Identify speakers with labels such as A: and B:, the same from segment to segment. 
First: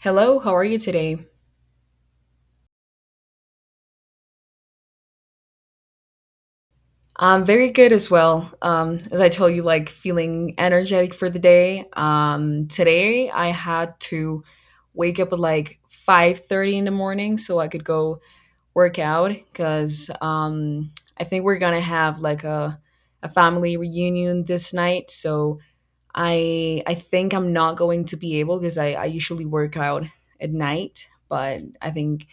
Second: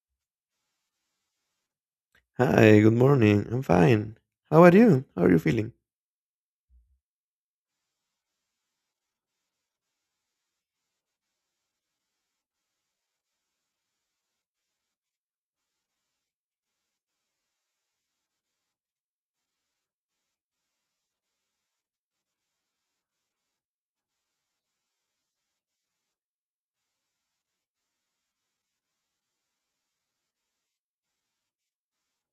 A: Hello, how are you today?
B: Hi, good morning. I'm fine. How are you? How are you feeling?
A: I'm very good as well. As I told you, like feeling energetic for the day. Today I had to wake up at like 5:30 in the morning so I could go work out because I think we're gonna have like a family reunion this night. So I think I'm not going to be able because I usually work out at night, but I think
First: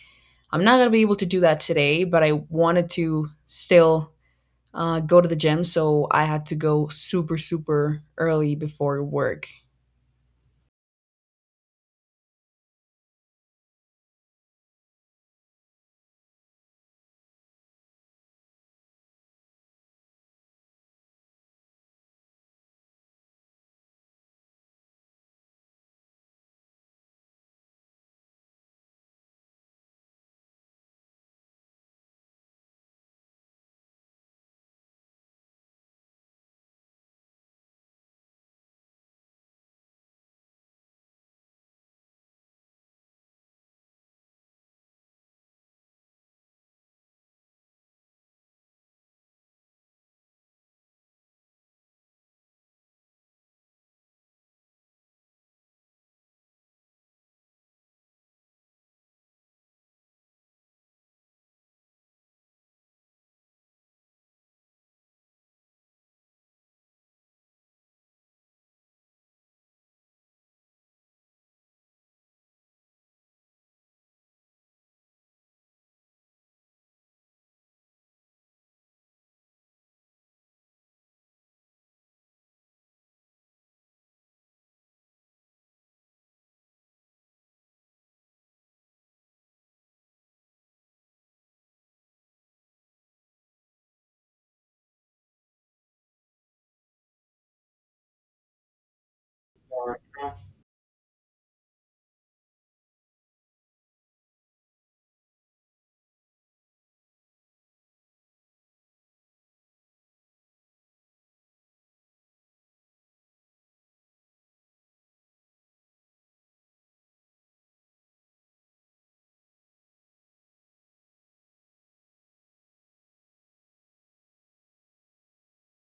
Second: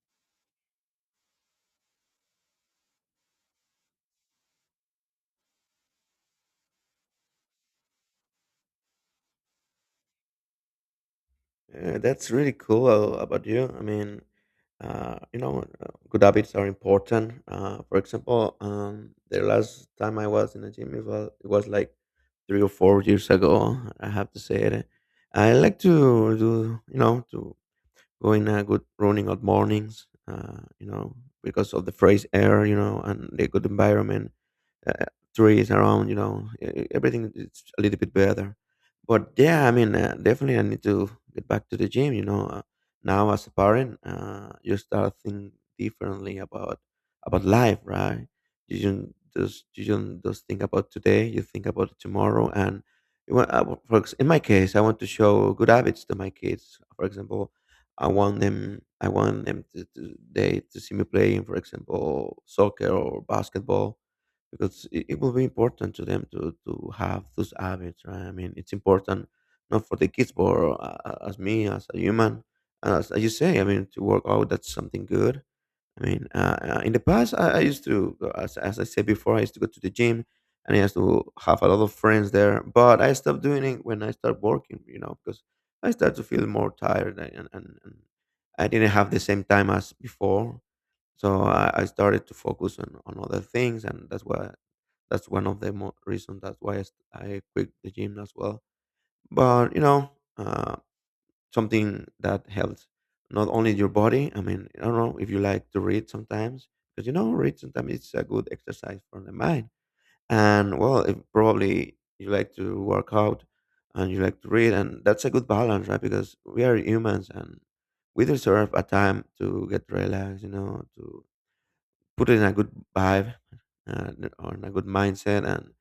A: I'm not gonna be able to do that today, but I wanted to still go to the gym. So I had to go super, super early before work.
B: That's really cool about you. I mean, good habits are important. For example, the last time I was in a gym, it was like 3 or 4 years ago. I have to say it. I like to do, you know, to go in a good running at mornings. You know, because of the fresh air, you know, and the good environment uh, trees around, you know, everything is a little bit better. But yeah, I mean, definitely I need to get back to the gym, you know. Now as a parent, you start think differently about life, right? You don't just think about today, you think about tomorrow and you want- I wa- for ex- in my case, I want to show good habits to my kids. For example, I want them to they to see me playing, for example, soccer or basketball because it will be important to them to have those habits, right? I mean, it's important not for the kids but, as me as a human, as you say, I mean, to work out, that's something good. I mean, in the past, I used to, as I said before, I used to go to the gym and I used to have a lot of friends there. But I stopped doing it when I started working, you know, because I started to feel more tired and I didn't have the same time as before. So I started to focus on other things. And that's one of the reasons, that's why I quit the gym as well. But, you know, uh, something that helps not only your body. I mean, I don't know if you like to read sometimes, because, you know, read sometimes it's a good exercise for the mind. And well, if probably you like to work out and you like to read, and that's a good balance, right? Because we are humans and we deserve a time to get relaxed, you know, to put in a good vibe uh, or in a good mindset. And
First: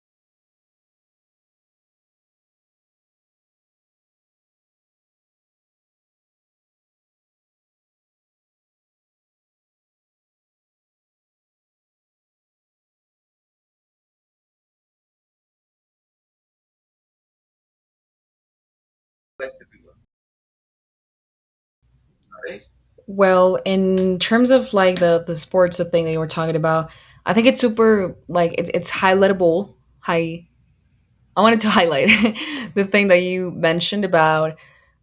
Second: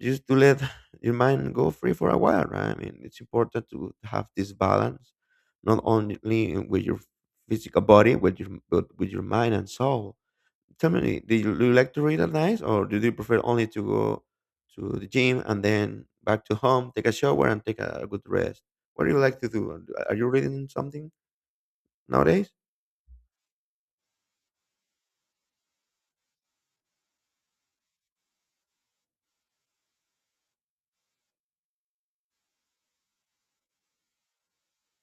B: just to let your mind go free for a while, right? I mean, it's important to have this balance, not only with your physical body, with your but with your mind and soul. Tell me, do you like to read at night, or do you prefer only to go to the gym and then back to home, take a shower, and take a good rest? What do you like to do? Are you reading something nowadays?
A: Well, in terms of like the sports the thing that you were talking about, I think it's super like it's highlightable. High. I wanted to highlight the thing that you mentioned about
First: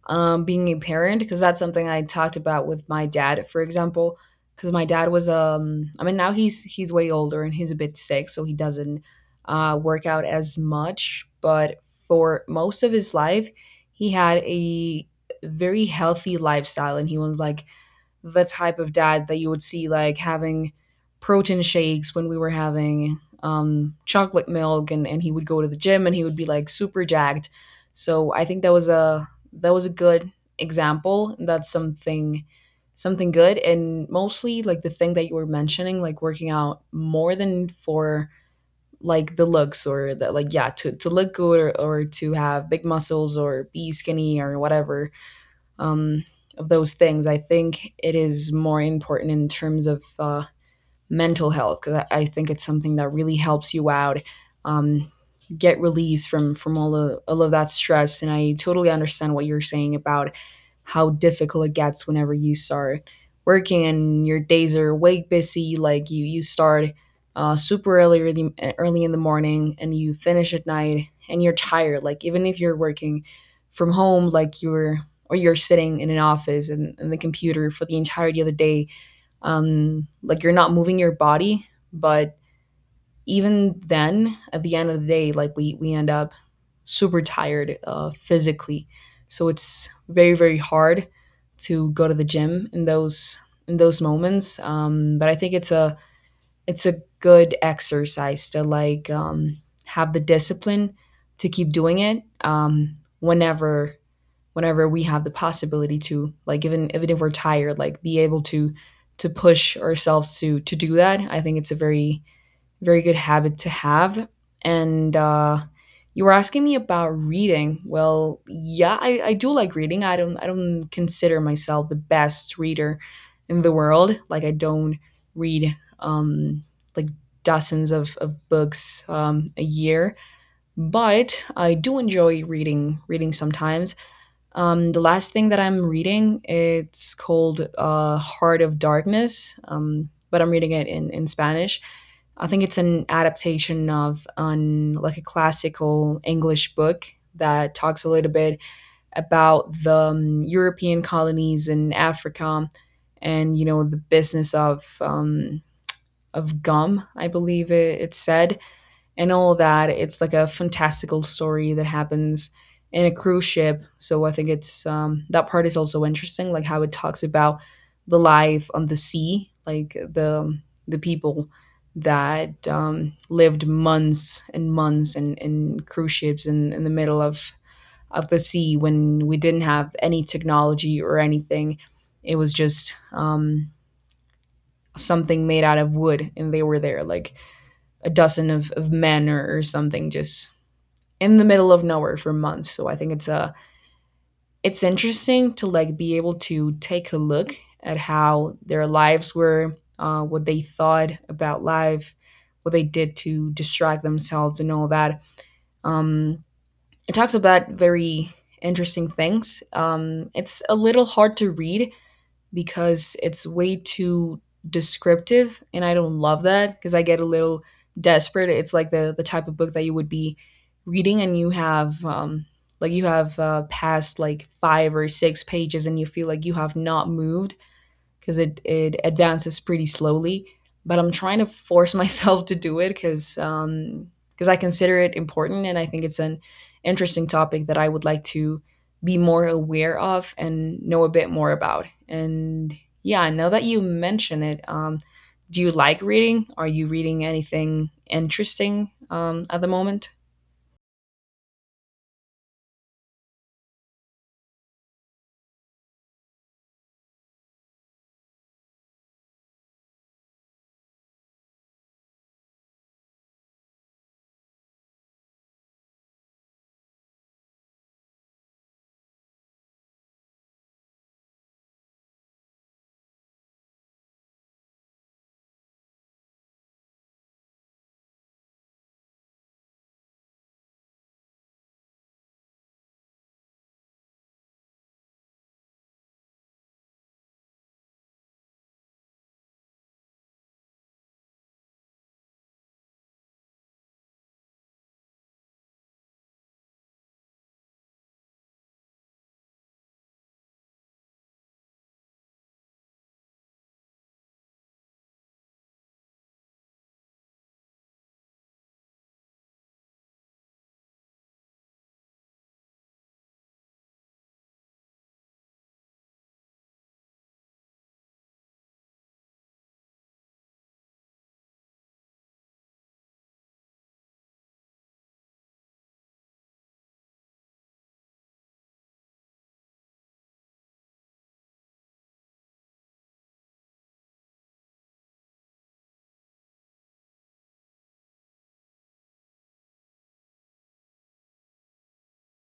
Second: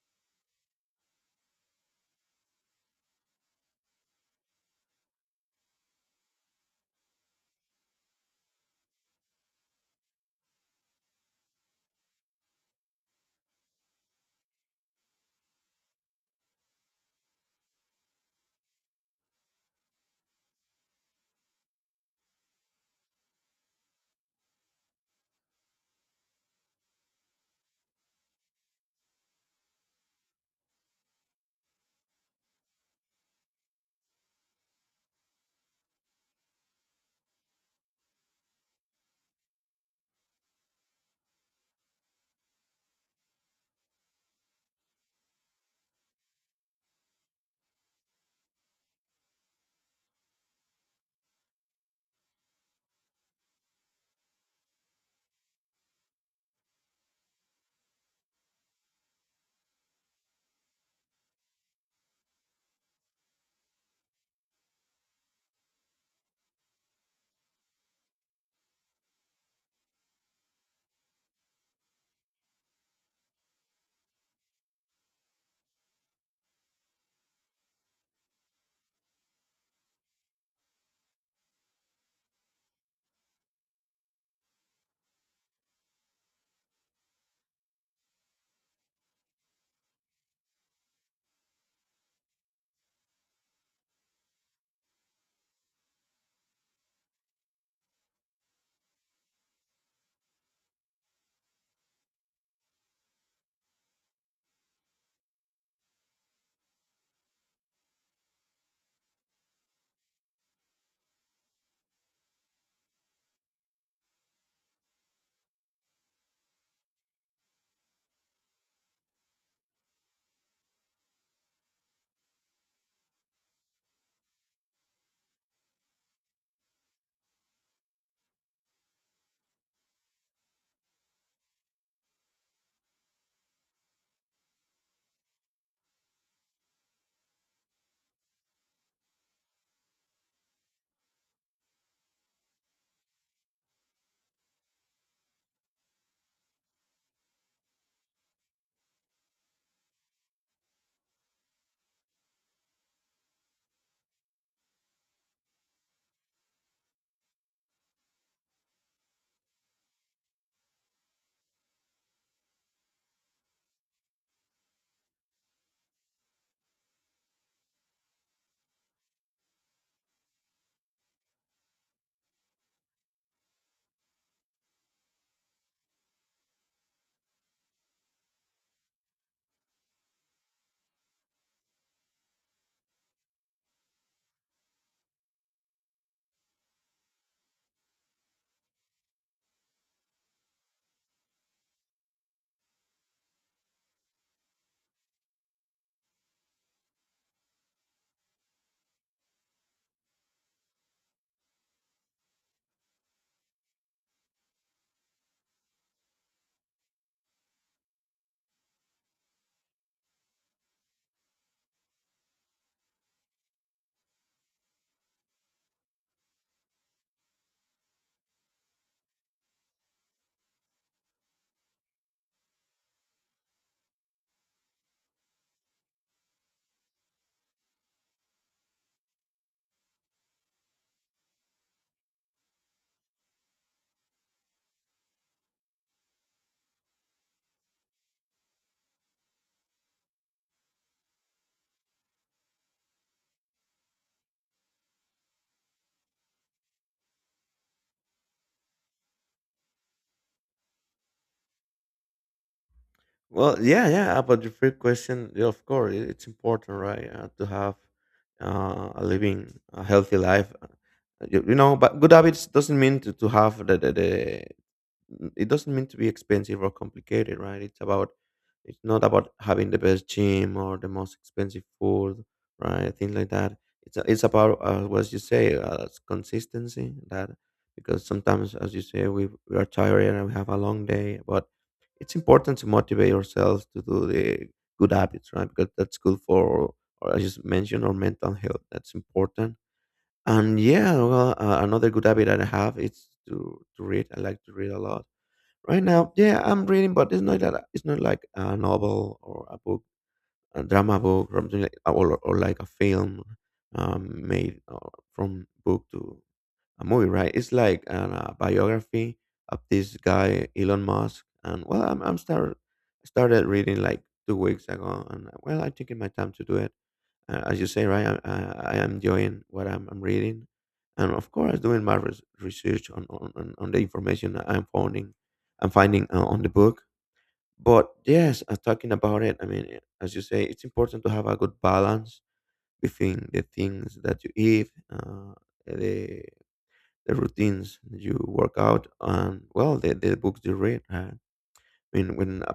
A: being a parent because that's something I talked about with my dad, for example. Because my dad was, I mean, now he's way older and he's a bit sick, so he doesn't work out as much. But for most of his life, he had a very healthy lifestyle, and he was like the type of dad that you would see like having protein shakes when we were having chocolate milk and he would go to the gym and he would be like super jacked. So I think that was a good example. That's something something good. And mostly like the thing that you were mentioning, like working out more than for like the looks or that, like, yeah, to look good, or to have big muscles or be skinny or whatever, um, of those things. I think it is more important in terms of mental health because I think it's something that really helps you out, um, get release from all of that stress. And I totally understand what you're saying about how difficult it gets whenever you start working and your days are way busy. Like you start super early, really early in the morning, and you finish at night, and you're tired. Like even if you're working from home, like you're or you're sitting in an office and the computer for the entirety of the day, like you're not moving your body, but even then at the end of the day, like we end up super tired physically. So it's very, very hard to go to the gym in those moments. But I think it's a good exercise to, like, have the discipline to keep doing it, whenever whenever we have the possibility to, like, even even if we're tired, like, be able to push ourselves to do that. I think it's a very, very good habit to have. And you were asking me about reading. Well, yeah, I do like reading. I don't consider myself the best reader in the world. Like I don't read like dozens of books a year, but I do enjoy reading sometimes. The last thing that I'm reading, it's called Heart of Darkness, but I'm reading it in Spanish. I think it's an adaptation of an like a classical English book that talks a little bit about the European colonies in Africa, and you know, the business of gum, I believe it, it said, and all that. It's like a fantastical story that happens in a cruise ship. So I think it's that part is also interesting, like how it talks about the life on the sea, like the people that lived months and months in cruise ships in the middle of the sea when we didn't have any technology or anything. It was just something made out of wood, and they were there, like a dozen of men or something, just in the middle of nowhere for months. So I think it's a it's interesting to, like, be able to take a look at how their lives were, what they thought about life, what they did to distract themselves, and all that. Um, it talks about very interesting things. It's a little hard to read because it's way too descriptive and I don't love that because I get a little desperate. It's like the type of book that you would be reading and you have like you have passed like 5 or 6 pages and you feel like you have not moved because it advances pretty slowly. But I'm trying to force myself to do it because I consider it important and I think it's an interesting topic that I would like to be more aware of and know a bit more about. And yeah, now that you mention it, do you like reading? Are you reading anything interesting at the moment?
B: Well, yeah, yeah. About your first question, yeah, of course, it's important, right, to have a living, a healthy life. You, you know, but good habits doesn't mean to have it doesn't mean to be expensive or complicated, right? It's about, it's not about having the best gym or the most expensive food, right? Things like that. It's about what you say, it's consistency. That, because sometimes, as you say, we are tired and we have a long day, but it's important to motivate yourselves to do the good habits, right? Because that's good for, or as you mentioned, our mental health. That's important. And yeah, well, another good habit that I have is to read. I like to read a lot. Right now, yeah, I'm reading, but it's not like a novel or a book, a drama book, or something like, or like a film made from book to a movie, right? A biography of this guy Elon Musk, and well, I'm start started reading like 2 weeks ago, and well, I'm taking my time to do it, as you say, right? I am enjoying what I'm reading, and of course, doing my research on, on the information that I'm finding on the book. But yes, talking about it, I mean, as you say, it's important to have a good balance between the things that you eat, the routines you work out, and well, the books you read. I mean, when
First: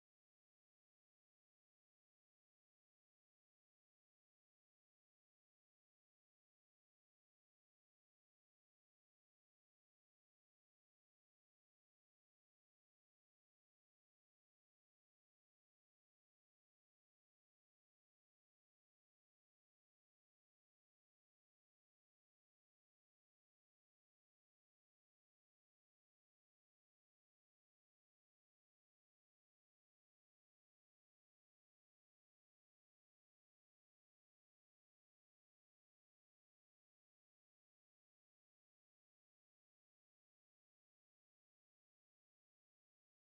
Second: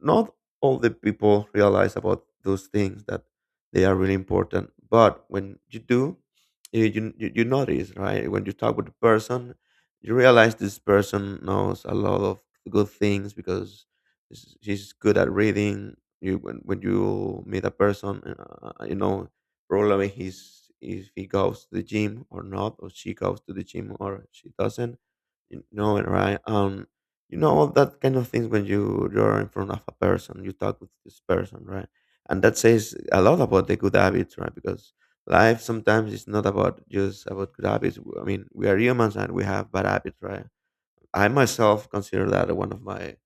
B: not all the people realize about those things that they are really important, but when you do, you notice, right? When you talk with the person, you realize this person knows a lot of good things because she's good at reading. You, when you meet a person, you know probably he's if he goes to the gym or not, or she goes to the gym or she doesn't. You know it, right? You know all that kind of things when you're in front of a person, you talk with this person, right? And that says a lot about the good habits, right? Because life sometimes is not about, just about good habits. I mean, we are humans and we have bad habits, right? I myself consider that one of my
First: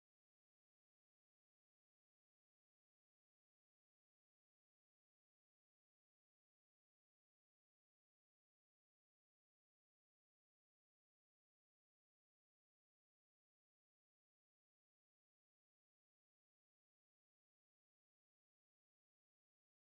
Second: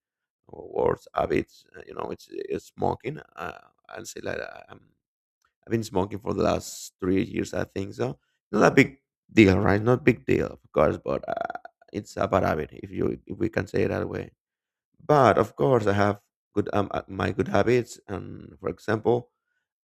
B: worst habits, you know, it's smoking. I'm, I've been smoking for the last 3 years, I think. So, not a big deal, right? Not big deal, of course, but it's a bad habit, if you if we can say it that way. But of course, I have good, my good habits. And for example,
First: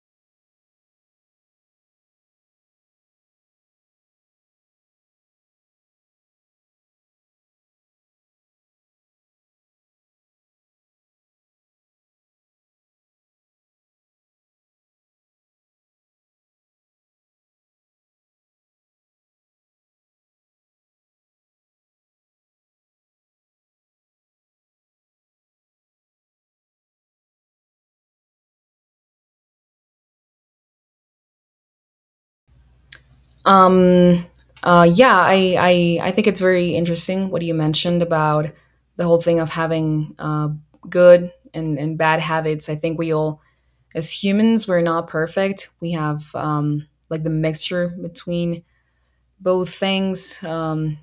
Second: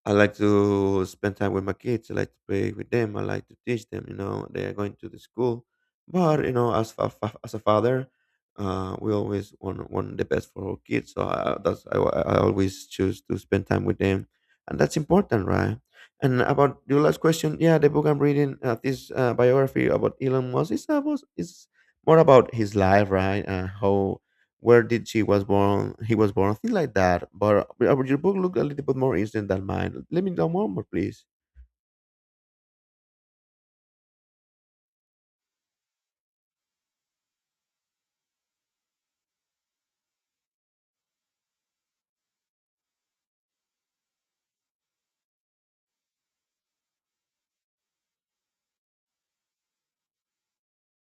B: I like to spend time with my kids. I like to play with them. I like to teach them. You know, they are going to the school. But you know, as a, as a father, we always want the best for our kids. So I always choose to spend time with them, and that's important, right? And about your last question, yeah, the book I'm reading, this biography about Elon Musk, is more about his life, right? How where did she was born He was born, things like that. But your book looked a little bit more instant than mine. Let me know more, please.
A: Um, yeah, I think it's very interesting what you mentioned about the whole thing of having good and bad habits. I think we all, as humans, we're not perfect. We have like the mixture between both things.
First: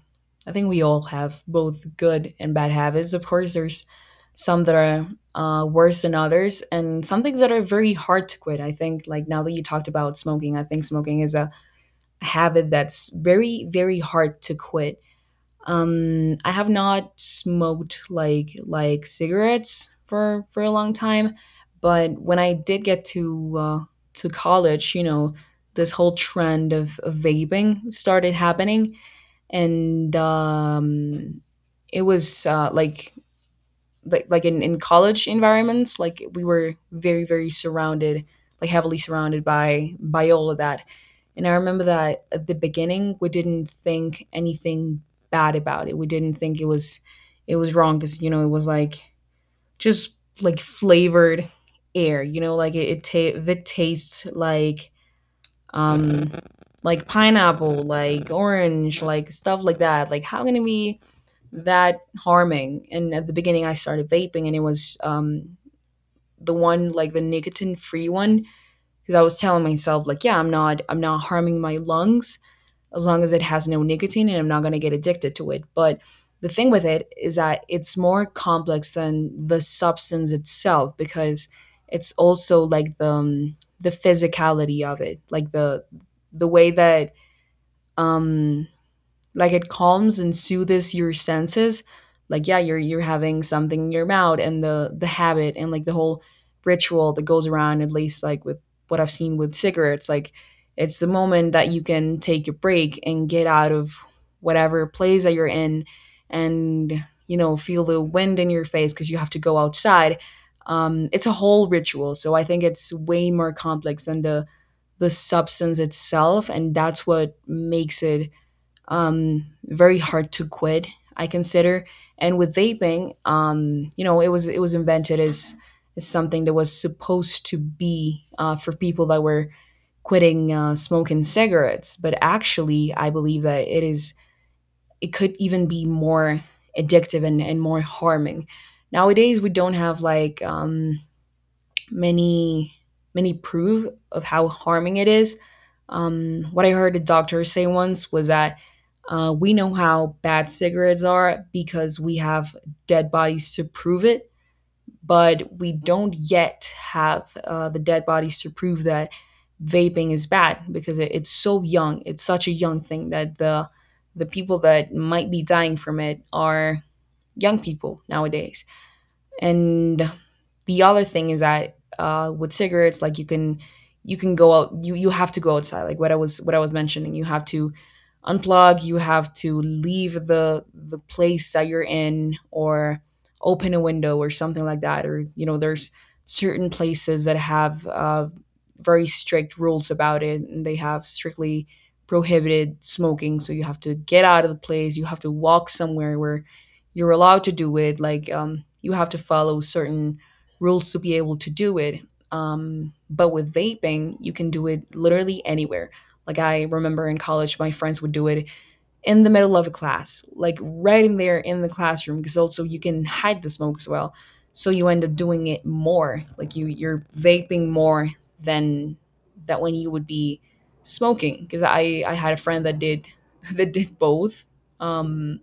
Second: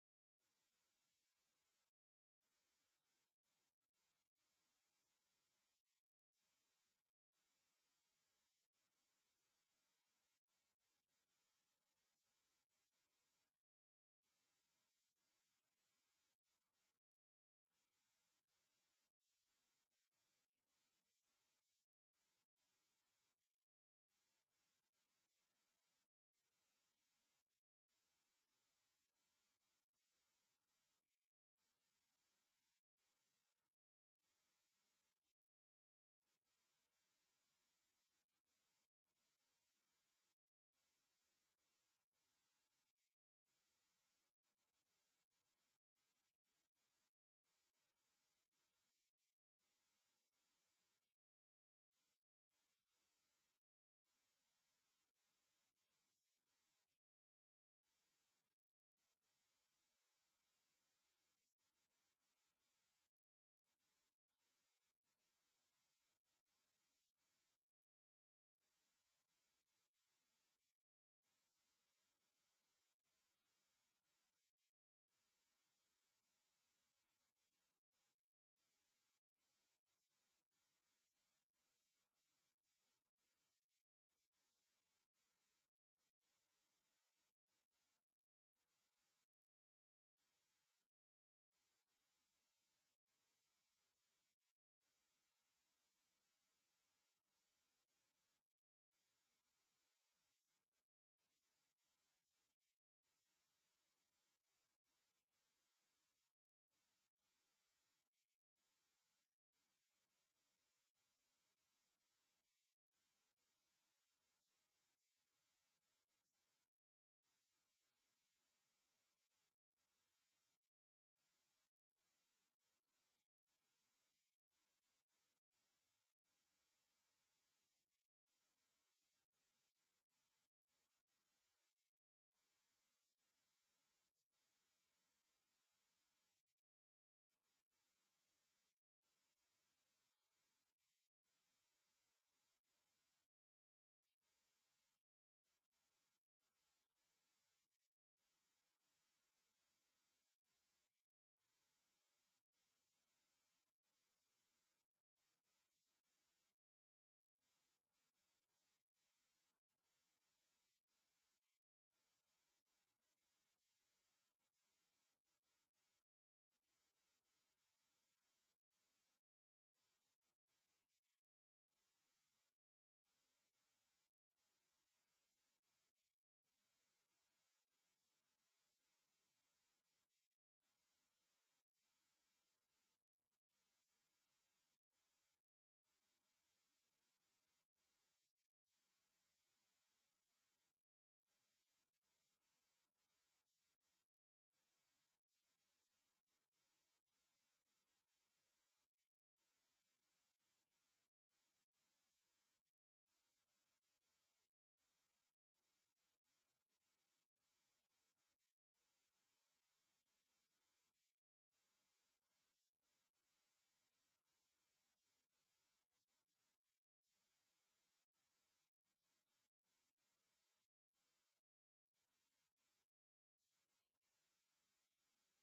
A: I think we all have both good and bad habits. Of course, there's some that are worse than others, and some things that are very hard to quit. I think, like now that you talked about smoking, I think smoking is a habit that's very, very hard to quit. I have not smoked like cigarettes for a long time, but when I did get to college, you know, this whole trend of vaping started happening, and it was like like in college environments, like we were very, very surrounded, like heavily surrounded by all of that. And I remember that at the beginning, we didn't think anything bad about it. We didn't think it was wrong because, you know, it was like just like flavored air, you know, like it tastes um like pineapple, like orange, like stuff like that. Like, how can it be that harming? And at the beginning, I started vaping and it was the one, like the nicotine free one, because I was telling myself, like, yeah, I'm not harming my lungs as long as it has no nicotine and I'm not going to get addicted to it. But the thing with it is that it's more complex than the substance itself because it's also like the physicality of it, like the way that um like it calms and soothes your senses. Like, yeah, you're having something in your mouth, and the habit and like the whole ritual that goes around, at least like with what I've seen with cigarettes, like it's the moment that you can take a break and get out of whatever place that you're in and, you know, feel the wind in your face because you have to go outside. It's a whole ritual, so I think it's way more complex than the substance itself, and that's what makes it very hard to quit, I consider. And with vaping, you know, it was invented as something that was supposed to be for people that were quitting smoking cigarettes. But actually, I believe that it could even be more addictive and more harming. Nowadays, we don't have like many many proof of how harming it is. What I heard a doctor say once was that we know how bad cigarettes are because we have dead bodies to prove it, but we don't yet have the dead bodies to prove that vaping is bad because it's so young. It's such a young thing that the people that might be dying from it are young people nowadays. And the other thing is that with cigarettes, like, you can go out, you have to go outside. Like what I was mentioning, you have to unplug, you have to leave the place that you're in, or open a window or something like that. Or, you know, there's certain places that have very strict rules about it, and they have strictly prohibited smoking, so you have to get out of the place, you have to walk somewhere where you're allowed to do it. Like, you have to follow certain rules to be able to do it. But with vaping, you can do it literally anywhere. Like, I remember in college my friends would do it in the middle of a class, like right in there in the classroom, because also you can hide the smoke as well. So you end up doing it more. Like, you're vaping more than that when you would be smoking. Because I had a friend that did that did both. um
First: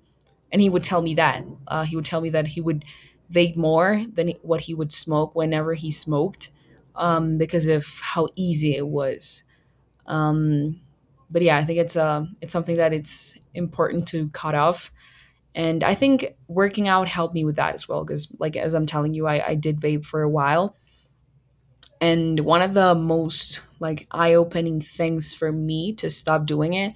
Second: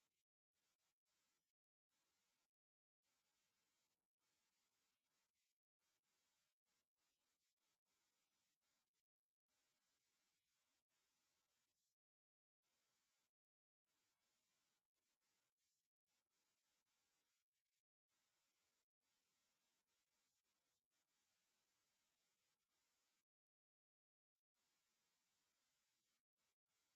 A: and he would tell me that he would vape more than what he would smoke whenever he smoked, because of how easy it was. um, but yeah, I think it's something that it's important to cut off. And I think working out helped me with that as well, because like, as I'm telling you, I did vape for a while. And one of the most, like, eye-opening things for me to stop doing it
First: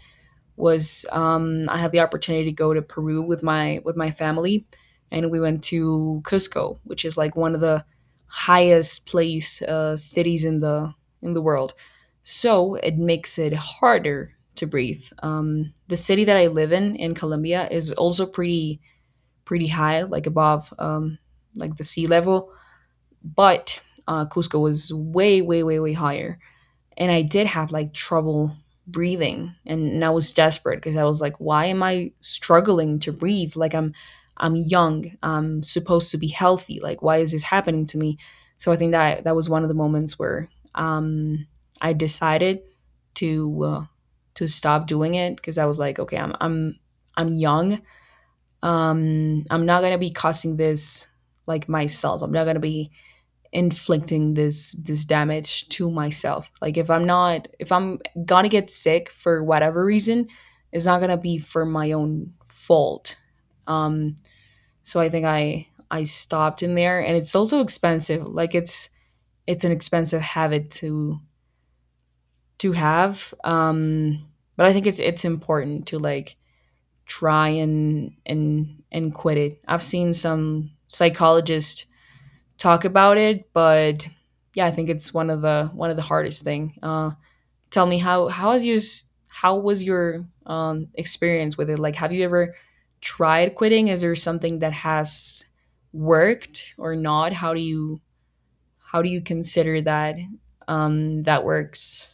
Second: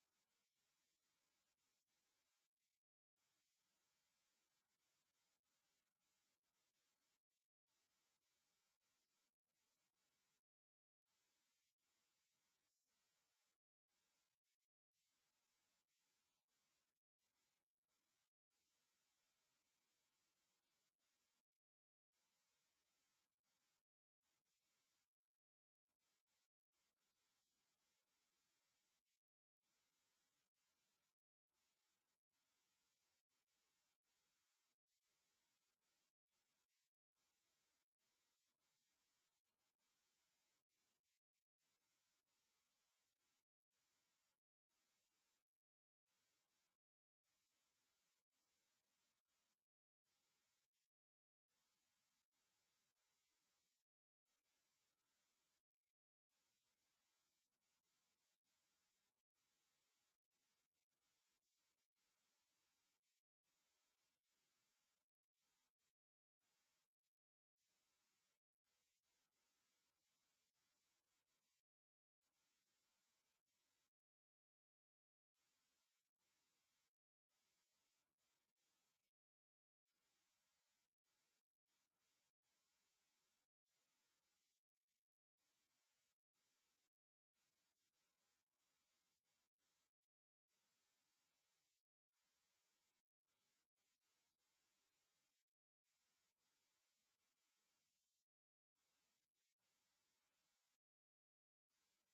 A: was, I had the opportunity to go to Peru with my family, and we went to Cusco, which is like one of the highest place cities in the world. So it makes it harder to breathe. The city that I live in Colombia is also pretty high, like above, like, the sea level. But Cusco was way way higher, and I did have like trouble breathing, and I was desperate, because I was like, why am I struggling to breathe? Like, I'm young, I'm supposed to be healthy. Like, why is this happening to me? So I think that that was one of the moments where, um I decided to uh, to stop doing it. Because I was like, okay, I'm young, um, I'm not going to be causing this, like, myself. I'm not going to be inflicting this damage to myself. Like, if I'm not, if I'm gonna get sick for whatever reason, it's not gonna be for my own fault. um so I think I stopped in there. And it's also expensive. Like, it's an expensive habit to have. But I think it's important to, like, try and quit it. I've seen some psychologists talk about it, but yeah, I think it's one of the hardest thing. Tell me, how was your experience with it? Like, have you ever tried quitting? Is there something that has worked or not? How do you, consider that that works?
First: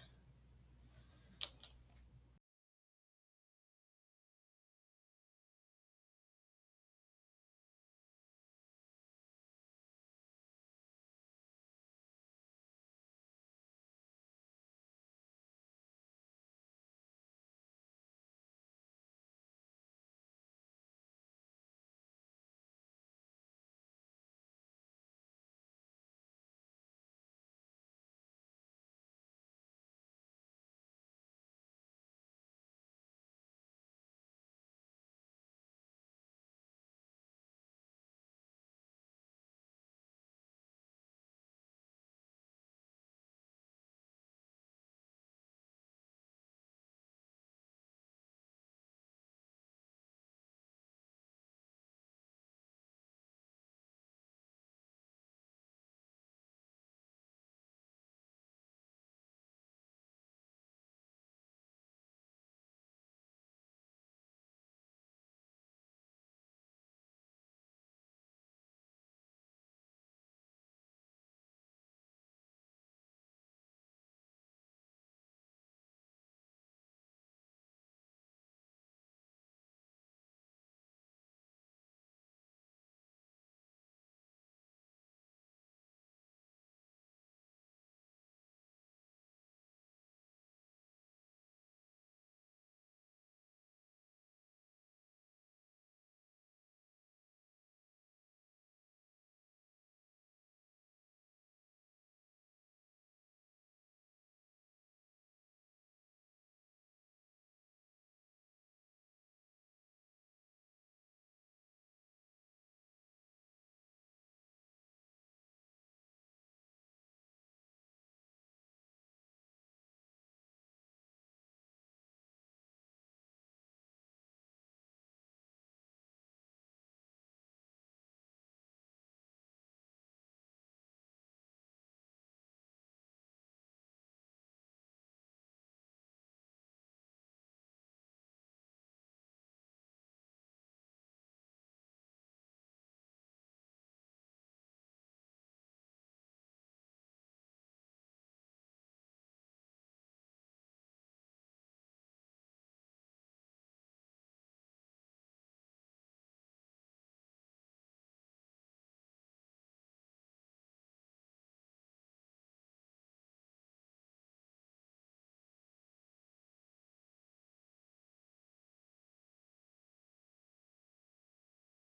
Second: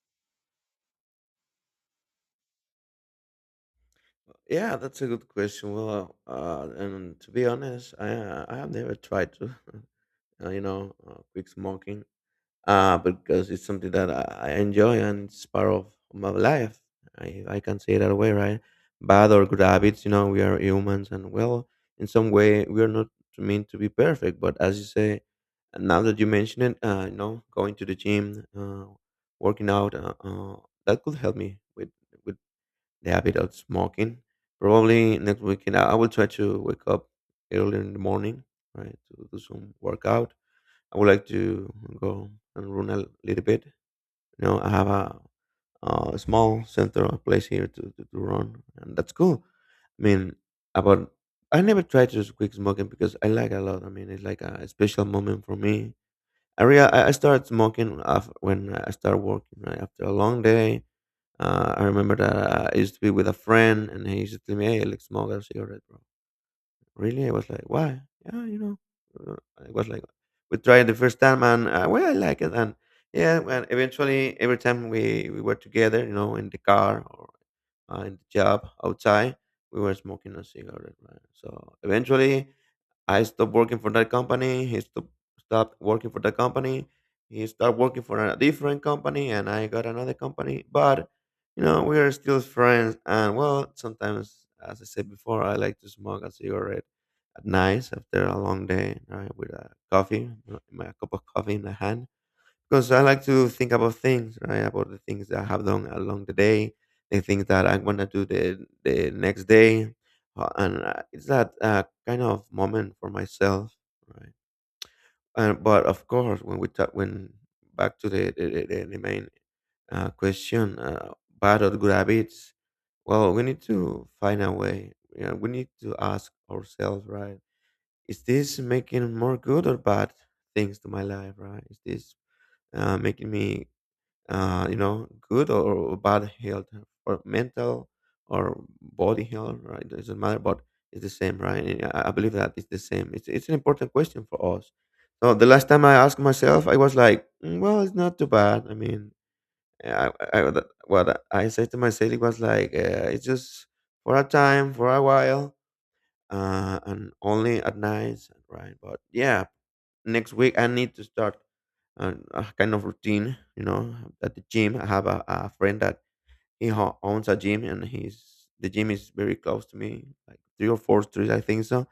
B: Yeah, that's a good question. Well, and to be honest, I have never tried to, uh, you know, quit smoking. Because it's something that I enjoy and it's part of my life. I can say it that way, right? Bad or good habits, you know, we are humans and well, in some way, we are not meant to be perfect. But as you say, now that you mention it, you know, going to the gym, working out, that could help me with the habit of smoking. Probably next weekend, I will try to wake up early in the morning, right, to do some workout. I would like to go and run a little bit. You know, I have a, uh, small center of place here to run, and that's cool. I mean, about I never tried to quit smoking because I like a lot. I mean, it's like a special moment for me. I real I started smoking af when I started working. Right after a long day, I remember that I used to be with a friend, and he used to tell me, "Hey, let's smoke a cigarette, bro." Really? I was like, why? Yeah, you know, uh, I was like, we tried the first time and well, I like it. And yeah, and eventually every time we were together, you know, in the car or in the job outside, we were smoking a cigarette, right? So eventually I stopped working for that company. Stopped working for that company. He started working for a different company and I got another company. But, you know, we are still friends. And well, sometimes, as I said before, I like to smoke a cigarette at night after a long day, right, with a coffee, my cup of coffee in the hand. Because I like to think about things, right, about the things that I have done along the day, the things that I'm gonna do the next day, and it's that kind of moment for myself, right? And but of course, when, back to the main question, bad or good habits, well, we need to find a way. You know, we need to ask ourselves, right? Is this making more good or bad things to my life, right? Is this making me good or, bad health or mental or body health, right? Doesn't matter, but it's the same, right? And I believe that it's the same, it's an important question for us. So the last time I asked myself, I was like, "Mm, well, it's not too bad, I mean what I said to myself, it was like it's just for a time, for a while, and only at nights, right?" But yeah, next week I need to start a kind of routine, at the gym. I have a friend that owns a gym, and he's the gym is very close to me, like three or four streets, I think so.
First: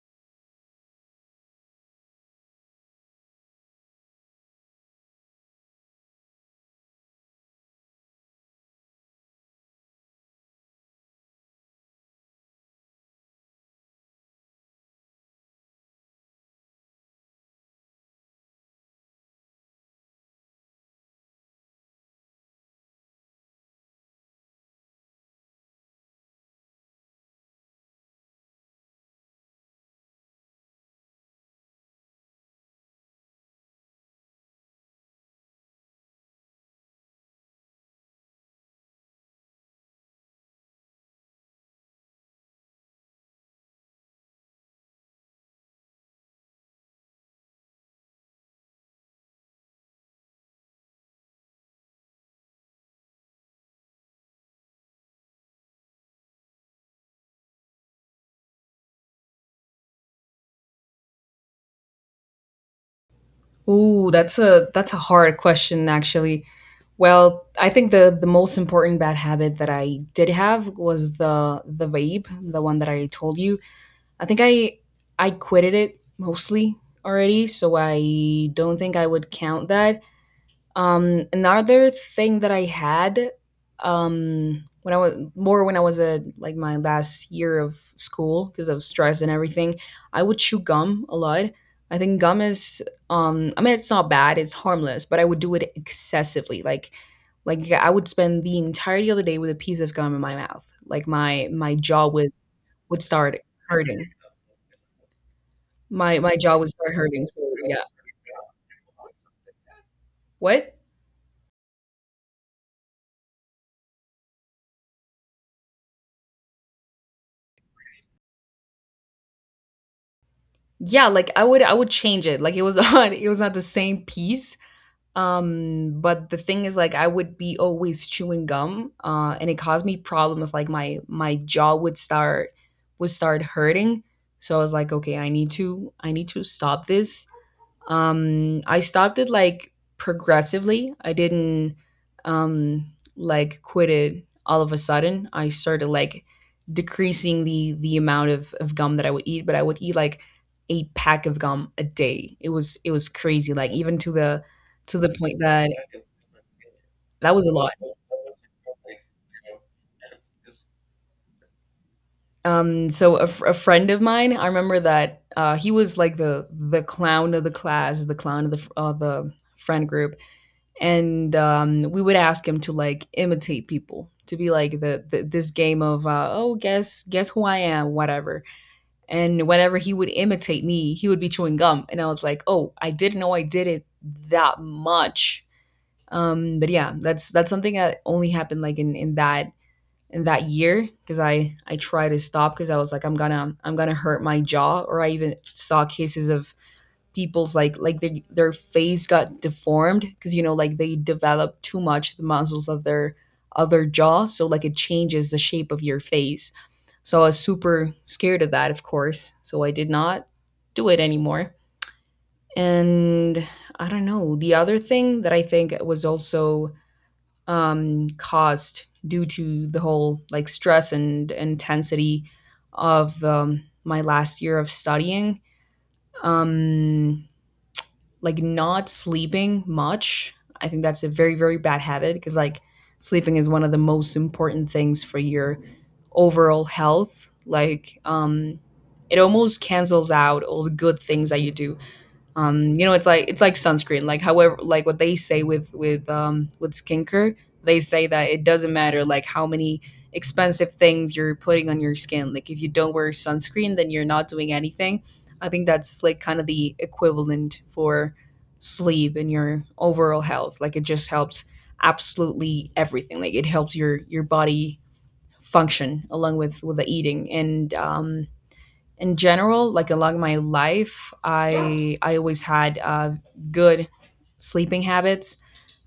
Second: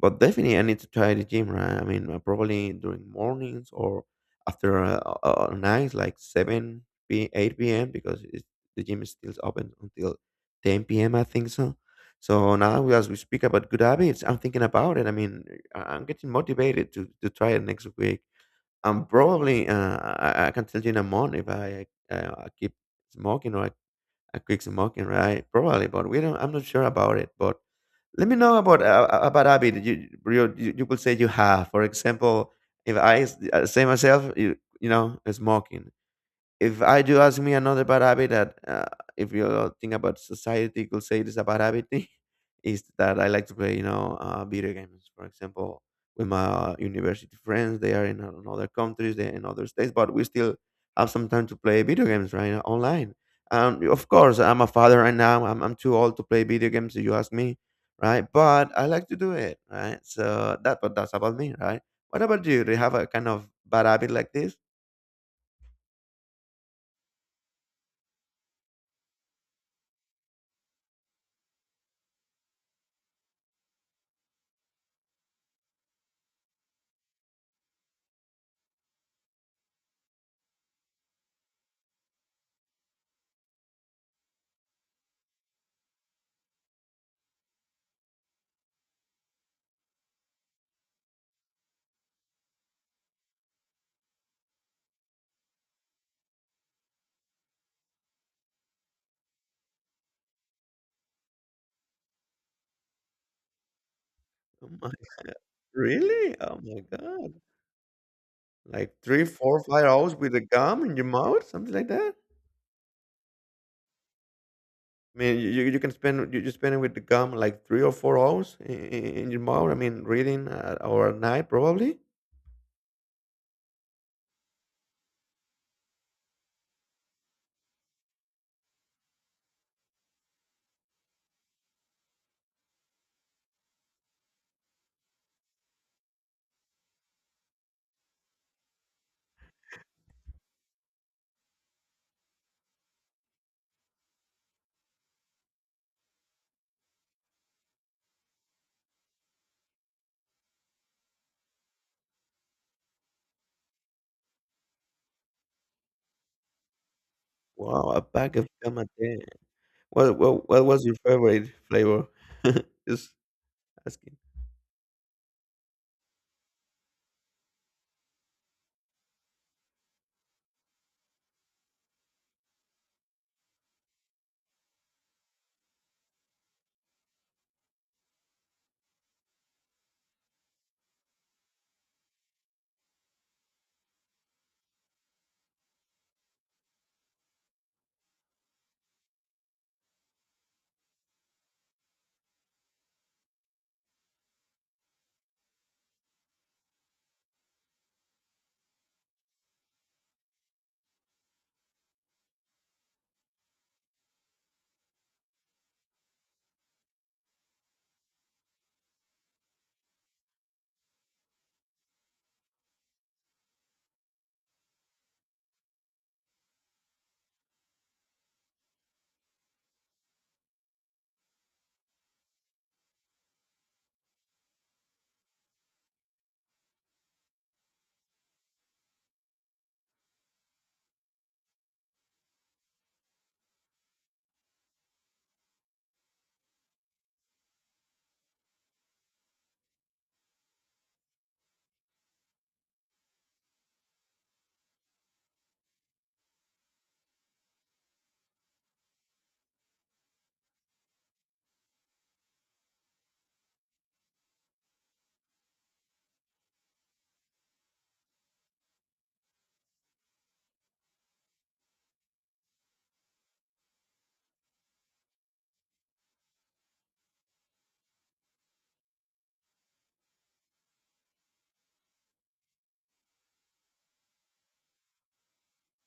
B: But definitely, I need to try the gym, right? I mean, probably during mornings or after nights, like eight p.m., because the gym is still open until ten p.m., I think so. So now, as we speak about good habits, I'm thinking about it. I mean, I'm getting motivated to try it next week. I'm probably, I can tell you in a month if I keep smoking or a Quixomocan, right? Probably, but we don't. I'm not sure about it. But let me know about habit that you could say you have. For example, if I say myself, smoking. If I do ask me another bad habit that if you think about society could say, it is a bad habit. Is that I like to play video games, for example, with my university friends. They are in, other countries, they're in other states, but we still have some time to play video games, right? Online. Of course, I'm a father. Right now, I'm too old to play video games if you ask me, right? But I like to do it, right? so that But that's about me, right? What about you? Do you have a kind of bad
A: Ooh,
B: habit like
A: that's
B: this?
A: a hard question, actually. Well, I think the most important bad habit that I did have was the vape, the one that I told you. I think I quitted it mostly already, so I don't think I would count that. Another thing that I had, when I was more, when I was a, like my last year of school, because I was stressed and everything, I would chew gum a lot. I think gum is, I mean, it's not bad, it's harmless, but I would do it excessively. Like, I would spend the entirety of the day with a piece of gum in my mouth. Like, my jaw would start hurting.
B: Oh my god.
A: My
B: Really?
A: jaw
B: Oh
A: would
B: my
A: start hurting,
B: god.
A: so yeah.
B: Like 3, 4, 5 hours with the
A: What?
B: gum in your mouth? Something like that? I mean, you spend it with the gum like 3 or 4 hours in your mouth, I mean, reading
A: Yeah,
B: or at
A: like I
B: night
A: would I would
B: probably?
A: change it. Like, it was on, it was not the same piece. But the thing is, like, I would be always chewing gum, and it caused me problems. Like, my jaw would start hurting. So I was like, okay, I need to, I need to stop this. I stopped it like progressively. I didn't, like, quit it all of a sudden. I started like decreasing the amount of gum that I would eat. But I would eat like a pack of gum a day. It was crazy. Like, even to the point that was a lot.
B: Wow, a pack of gum a day. What was your favorite flavor? Just
A: So a, f- a friend of
B: asking.
A: mine, I remember that he was like the clown of the class, the clown of the friend group. And we would ask him to, like, imitate people to be like the, this game of oh, guess, who I am, whatever. And whenever he would imitate me, he would be chewing gum. And I was like, oh, I didn't know I did it that much. But yeah, that's something that only happened like in that year. Because I tried to stop, because I was like, I'm gonna, I'm gonna hurt my jaw. Or I even saw cases of people's, like they, their face got deformed, because, you know, like, they develop too much the muscles of their jaw, so like it changes the shape of your face. So I was super scared of that, of course, so I did not do it anymore. And I don't know, the other thing that I think was also, caused due to the whole, like, stress and intensity of, my last year of studying, um like, not sleeping much. I think that's a very very bad habit, because, like, sleeping is one of the most important things for your overall health. Like, it almost cancels out all the good things that you do. Um, you know, it's like, it's like sunscreen. Like, however, like, what they say with, with skincare, they say that it doesn't matter, like, how many expensive things you're putting on your skin, like, if you don't wear sunscreen, then you're not doing anything. I think that's, like, kind of the equivalent for sleep and your overall health. Like, it just helps absolutely everything. Like, it helps your body function, along with, the eating. And in general, like, along my life, I always had good sleeping habits,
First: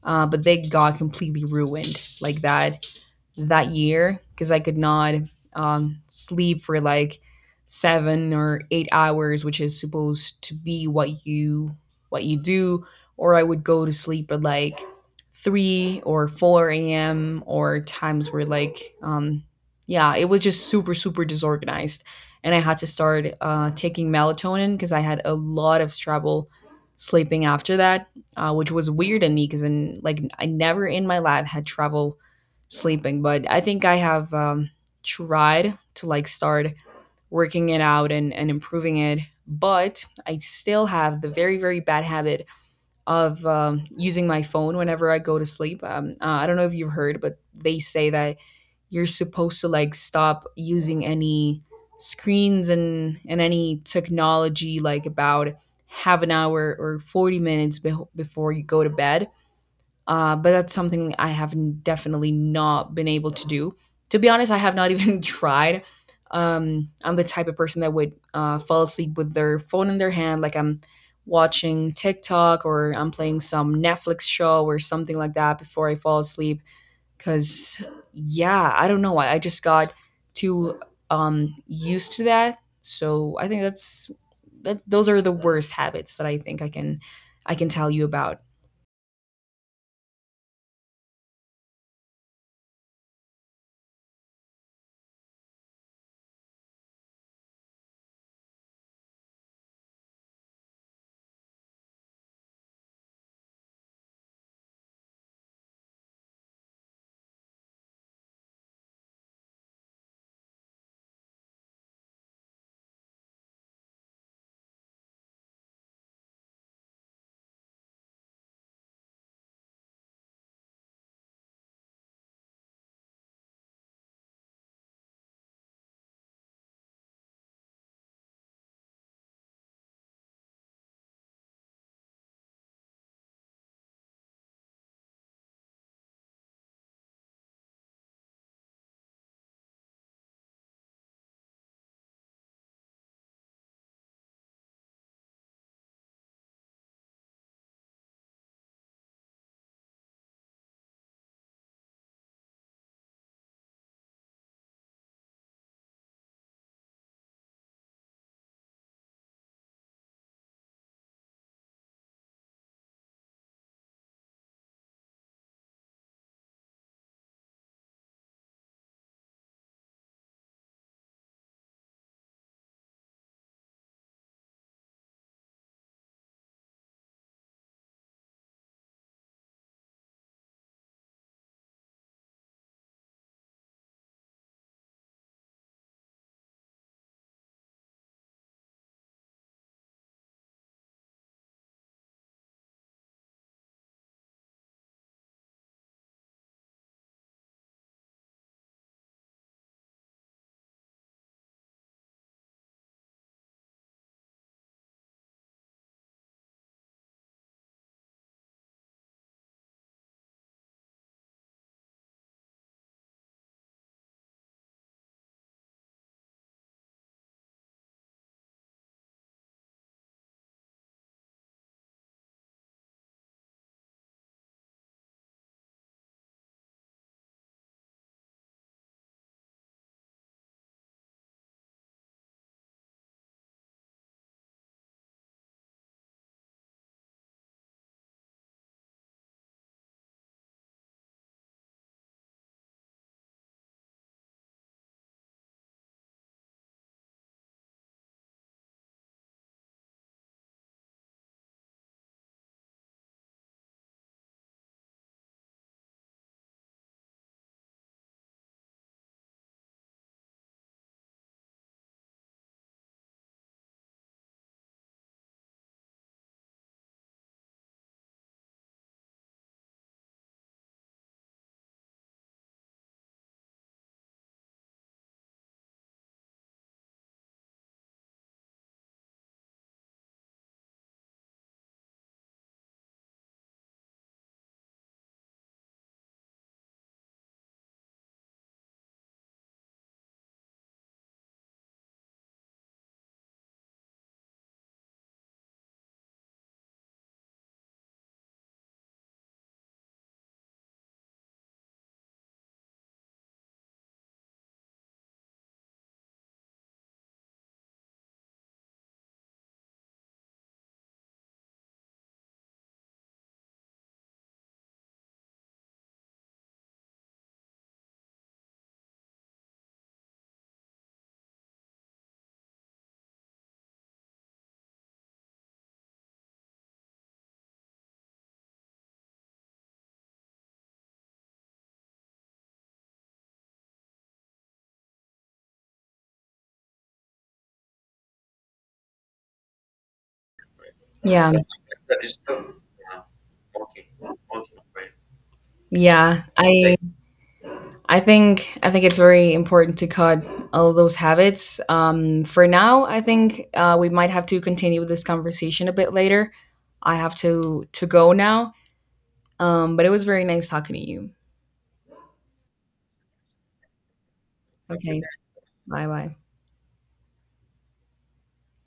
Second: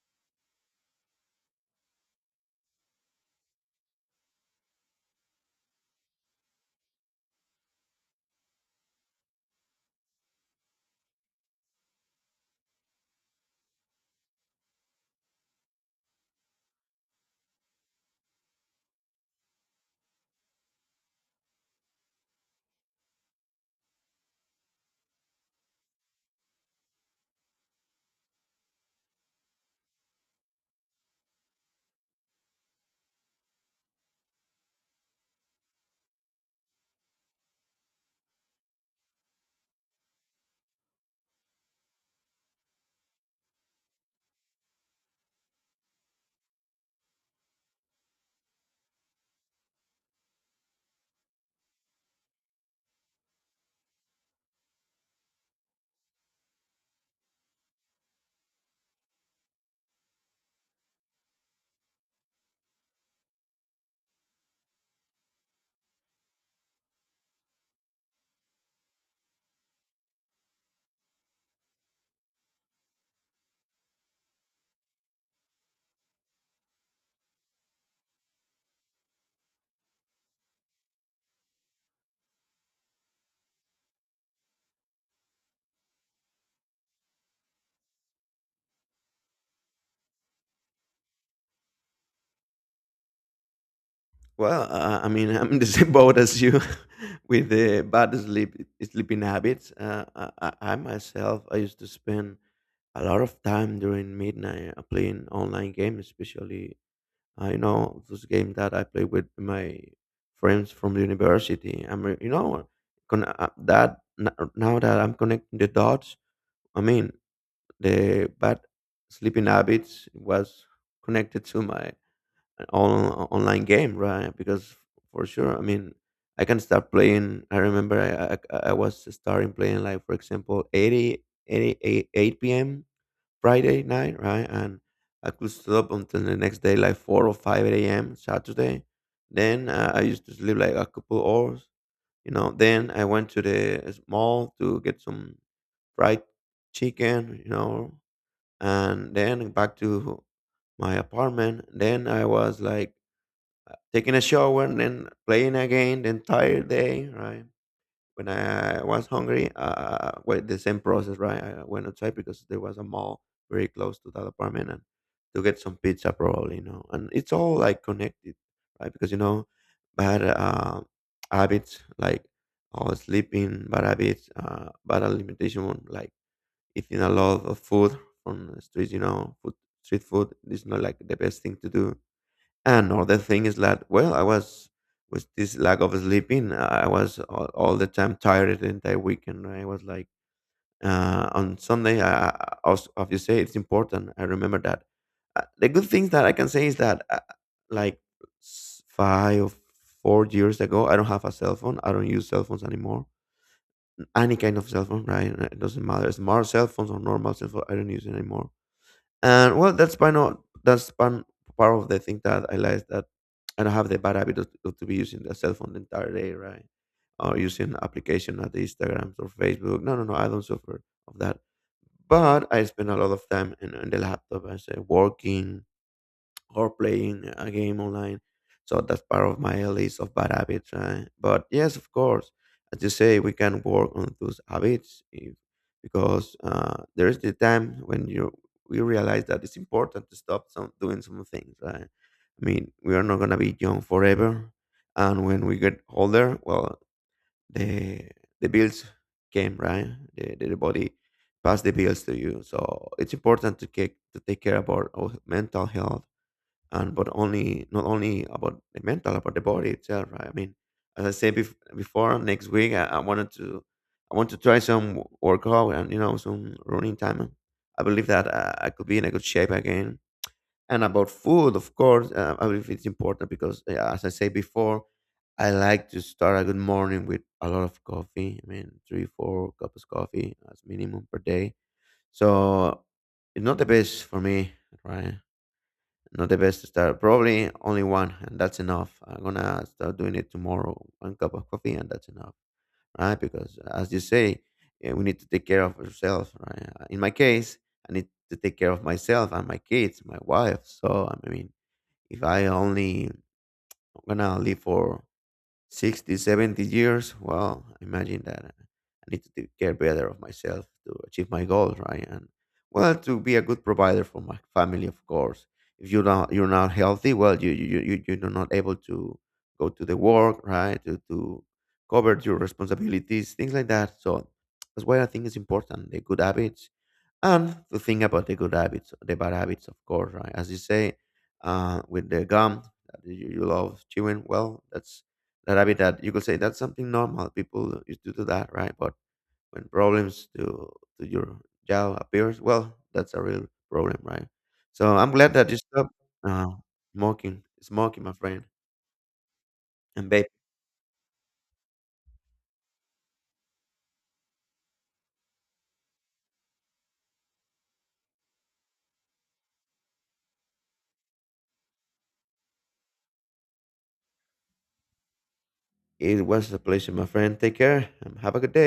A: but they got completely ruined like, that year. Because I could not, sleep for like 7 or 8 hours, which is supposed to be what you, what you do. Or I would go to sleep at like three or four a.m., or times where like, yeah, it was just super disorganized. And I had to start taking melatonin, because I had a lot of trouble sleeping after that, which was weird in me, because, like, I never in my life had trouble sleeping. But I think I have, tried to, like, start working it out and, improving it. But I still have the very, very bad habit of, using my phone whenever I go to sleep. I don't know if you've heard, but they say that you're supposed to, like, stop using any screens and, any technology, like, about half an hour or 40 minutes be- before you go to bed. But that's something I have n- definitely not been able to do. To be honest, I have not even tried. I'm the type of person that would fall asleep with their phone in their hand. Like, I'm watching TikTok, or I'm playing some Netflix show or something like that before I fall asleep. Because, yeah, I don't know why. I just got too, used to that. So I think that's, those are the worst habits that I think I can tell you about.
B: Well, I mean, I'm in the same boat as you with the bad sleeping habits. I myself, I used to spend a lot of time during midnight playing online games, especially those games that I play with my friends from the university. I'm re- you know con- that n- now that I'm connecting the dots. I mean, the bad sleeping habits was connected to my online game, right? Because for sure, I mean, I can start playing. I remember I was starting playing like, for example, 80, p.m. Friday night, right? And I could stay up until the next day, like 4 or 5 a.m. Saturday. Then I used to sleep like a couple hours. Then I went to the mall to get some fried chicken, and then back to my apartment. Then I was like taking a shower and then playing again the entire day, right? When I was hungry, well, the same process, right? I went outside because there was a mall very close to that apartment and to get some pizza, probably. And it's all like connected, right? Because, bad habits, like oh, sleeping, bad habits, bad alimentation, like eating a lot of food from the streets, food, street food is not like the best thing to do. Another thing is that, well, I was with this lack of sleeping, I was all the time tired the entire weekend. I was like, on Sunday, as you say, it's important. I remember that. The good things that I can say is that, like 5 or 4 years ago, I don't have a cell phone. I don't use cell phones anymore. Any kind of cell phone, right? It doesn't matter, smart cell phones or normal cell phone. I don't use it anymore, and well, that's by not, that's one part of the thing that I like, that I don't have the bad habit of to be using the cell phone the entire day, right? Or using application at Instagram or Facebook. No, no, no, I don't suffer of that. But I spend a lot of time in the laptop. I say working, or playing a game online. So that's part of my list of bad habits, right? But yes, of course, as you say, we can work on those habits if, because there is the time when you we realize that it's important to stop some doing some things, right? I mean, we are not gonna be young forever, and when we get older, well, the the bills came, right? The body pass the bills to you, so it's important to take care about our mental health, and but only not only about the mental, about the body itself, right? I mean, as I said before, next week I want to try some workout, and some running time. And I believe that I could be in a good shape again. And about food, of course, I believe it's important because, as I said before, I like to start a good morning with a lot of coffee. I mean, three, four cups of coffee as minimum per day. So it's not the best for me, right? Not the best start. Probably only one, and that's enough. I'm gonna start doing it tomorrow. One cup of coffee, and that's enough, right? Because as you say, we need to take care of ourselves, right? In my case, I need to take care of myself and my kids, my wife. So I mean, if I only I'm gonna live for 60 70 years, well, imagine that. I need to take care better of myself to achieve my goals, right? And well, to be a good provider for my family, of course. If you're not healthy, well, you're not able to go to the work, right? To cover your responsibilities, things like that. So that's why I think it's important the good habits and to think about the good habits, the bad habits, of course, right? As you say, with the gum that you love chewing, well, that's that habit that you could say that's something normal. People used to do that, right? But when problems to
A: Yeah.
B: your jaw appears, well, that's a real problem, right? So I'm glad that you stopped
A: Yeah,
B: uh,
A: I
B: smoking,
A: I
B: smoking, my friend,
A: think I think it's very important to
B: and
A: cut
B: babe.
A: all those habits. For now, I think we might have to continue this conversation a bit later. I have to go now. But it was very nice talking to you. Okay, bye bye.
B: It was a pleasure, my friend. Take care and have a good day.